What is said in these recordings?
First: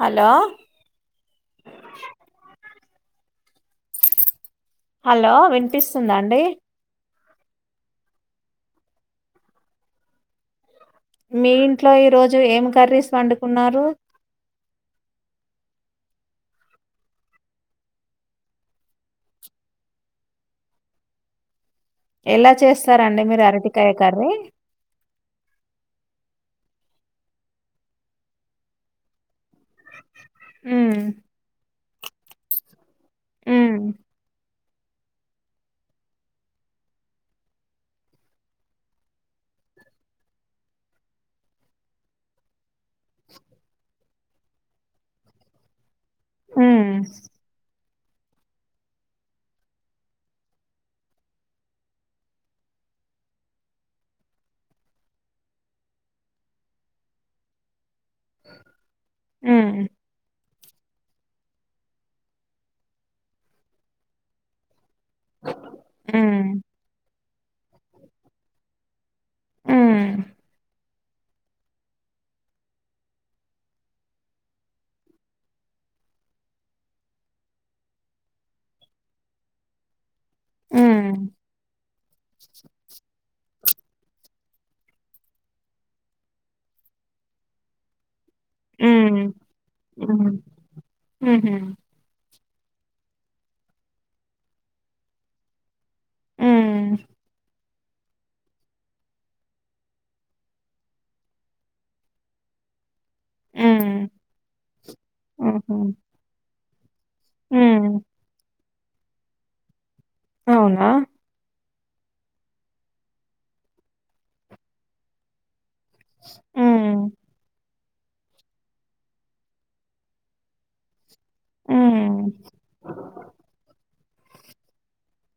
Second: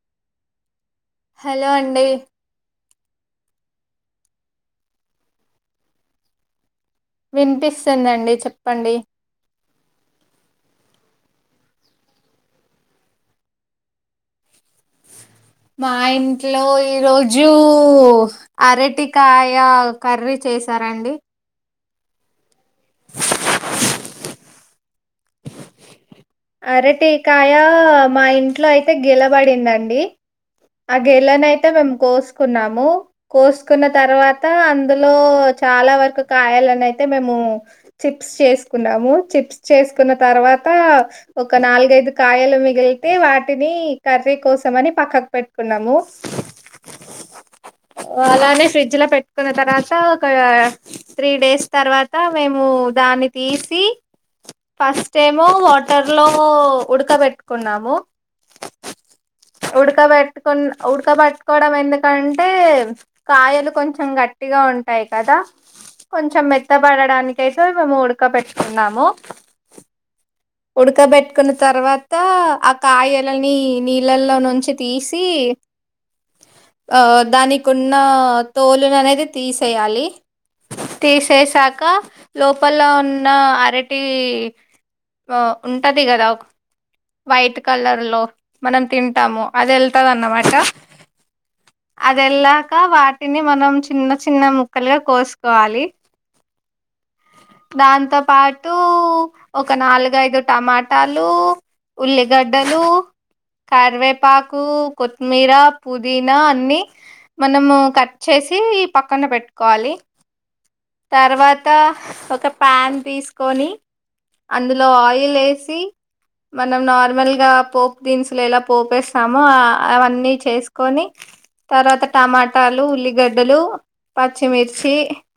Hello hello అండి. Hello వినిపిస్తుందా అండి? విన్పిస్తుందండి చెప్పండి. మీ ఇంట్లో ఈరోజు ఏం కర్రీస్ వండుకున్నారు మా ఇంట్లో ఈ రోజూ అరటికాయ కర్రీ చేశార అండి. ఎలా చేస్తారండి మీరు అరటికాయ కర్రీ? అరటికాయా మా ఇంట్లో అయితే గిలబడిందండి ఆ ఉమ్ గెలనైతే మేమ్ కోస్కున్నాము ఉమ్ కోస్కున్న తర్వాత అ దులో చాలా వరకు కాయాలనయితే మేము చిప్స్ చేస్కున్నాము చిప్స్ చేస్ కున్న తర్వాత ఒక నాలుగైదు కాయలు మిగిలి తే వాటిని కర్రీ కోసమని పక్కక్ పెట్ట్కున్నాము ఉమ్ అలానే ఫ్రిడ్జ్ లో పెట్టుకున్న తర్వాత ఒక త్రీ డేస్ తర్వాత మేము ఒ దాన్ని తీసి ఫస్ట్ ఏమో వాటర్ లో ఉడక బెట్టుకున్నాము ఉమ్ ఉడకబెట్ కొన్ ఉడకబెట్టుకోవడం ఎందుకంటే కాయలు కొంచం గట్టిగా ఉ టాయ్ కదా కొంచం ఉమ్ మెత్తబడడానికైతే మేము ఉడక పెట్టుకున్నాము ఉమ్ ఉడకబెట్టుకున్న తర్వాత ఆ కాయలని నీళ్ళల్లో నుంచి తీసి ఆ దానికున్న తోలును అనేది తీసేయాలి ఉమ్ తీసేశాక లోపల ఉన్న అరటీ ఒ ఉంటది కదా వైట్ కలర్ లో మనం ఉమ్ తింటాము అది ఉమ్ ఎళ్తందన్నమాట ఉహు అది ఎల్లా క వాటిని మనం చిన్న చిన్న ముక్కలుగా కోస్కోవాలి ఉమ్మ్ దాంతో పాటు ఒక నాలుగ్ గ ఐదు టమాటాలు ఉల్లిగడ్డలు ఉమ్ కరివేపాకు కొత్తిమీర ఉహు పుదీనా అన్ని మనము ఉమ్ కట్ చేసి పక్కన పెట్టుకోవాలి అవునా త ఒక ప్యాన్ తీస్కొని అందులో ఆయిల్ ఎసి మనం ఉమ్ నార్మల్ గా పొప్ దినుసులు ఎలా పోపేస్తామో ఆ అవన్నీ చేసుకొని తర్వత ఉమ్ టమాటాలు, ఉల్లిగడ్డలు, పచ్చిమిర్చి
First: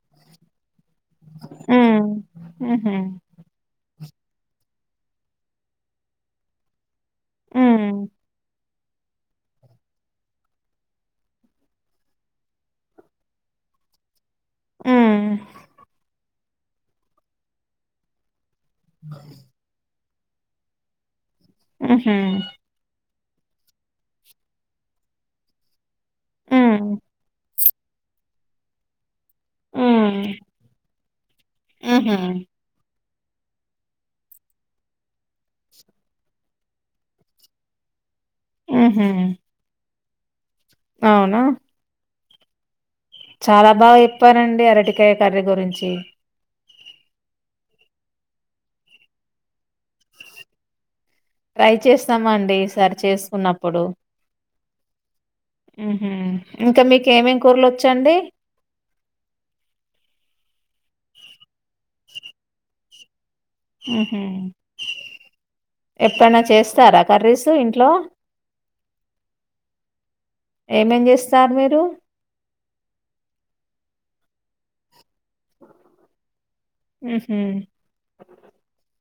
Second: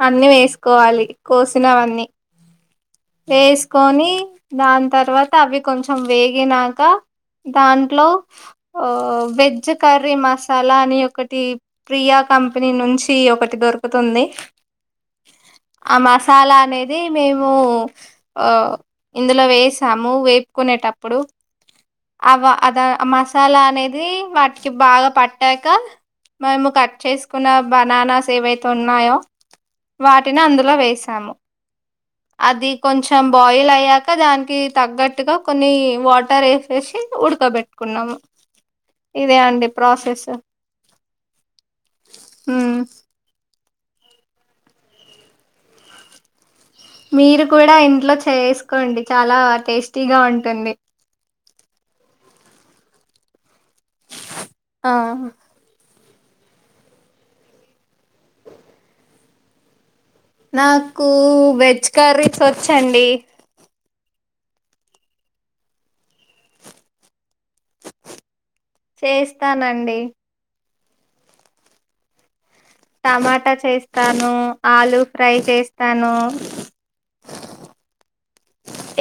అన్ని వేస్ కోవలి కోసినవన్నీ ఉమ్ ఉహు వేస్కోని దాన్తర్వాత అవి కొంచం వేగినాక ఉమ్ దాంట్లొ వెజ్ కర్రీ మసాలా అని ఒకటి ప్రియా కంపెనీ నుంచి ఒకటి దొర్కుతుంది ఉమ్ ఆ మసాలా అనేది మేమూ అ ఇందులో వేసాము వేపుకునేటప్పుడు ఉహు అవా అద అ మస్ సాలా అనేది వాటికి బాగా పట్నాక మేము ఉమ్ కట్ చేస్కూన్న బననాస్ ఏవైతే ఉన్నాయో ఉమ్ వాటిని అందులో వేసాము ఉహు అది కొంచం బాయిల్ అయ్ యాక దాన్కి తగ్గట్టుగా కొన్ని వాటర్ ఏశేశి ఉడ్కబెట్టుకున్నాము ఇదే అండి ప్రాసెస్ ఔనా ఉమ్ చాలా బాగ చెప్పారండి అరటికాయ కర్రీ గురించి మీరు కడా ఇంట్లో చేస్కొండి చాలా టేస్టీగా ఉంటుంది ట్రై చేస్తమండి ఈసరి చేస్కుంన్నప్పుడు ఆ మ్ ఇంక మీకేమేం కూరలోచ్చండి నాకూ వెజ్ కర్రీస్ ఒచ్చండి ఉహు ఎప్పుడ్నా చేస్తారా కర్రీస్ ఇంట్లో చేస్తానండి ఏమేం చేస్తారు మీరు టమాట చేస్తాను, ఆలు ఫ్రై చేస్తాను ఉహు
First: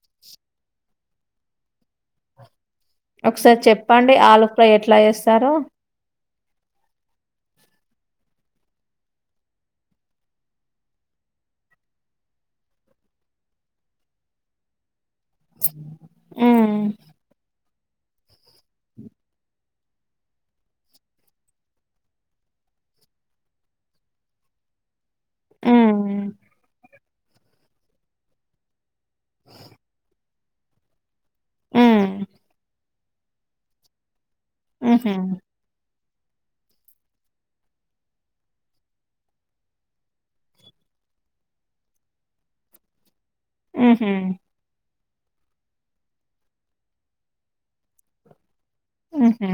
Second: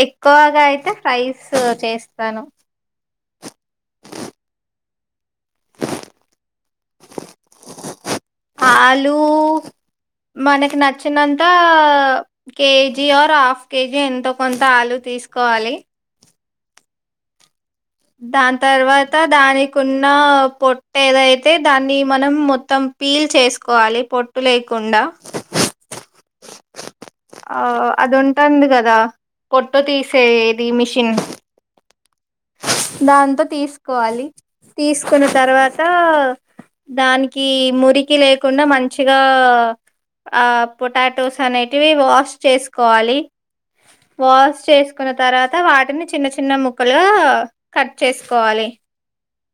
ఎక్కువ్గా ఐతే ఫ్రైస్ చేస్తాను ఒక్సారి చెప్పండి ఆలు ఫ్రై ఎట్లా జేస్తారో ఆలూ మనకి నచ్చినంతా కేజీ ఆర్ హాఫ్ కేజీ ఎంతో కొంత ఆలు తీస్ కోవాలి ఉమ్ దాన్తర్వాత దానికున్నా పొట్టే ఏదైతే దాన్ని మనం మొత్తం పీల్ చేస్కోవాలి పొట్టు లేకుండ ఉమ్ ఆ అది ఉంటంది గదా పొట్టు తీసేది మిషిన్ దాంతో తీస్కోవాలి ఉహు తీస్కున్న తర్వాత [inaudible] దాన్కి మురికి లేకుండ మంచిగా ఆ పొటాటోస్ అనేటివి వాష్ చేసుకోవాలి వాష్ చేస్కున్న తర్వాత వాటిని చిన్న చిన్న ముక్కల్ లా కట్ చేస్కోవాలి ఉహు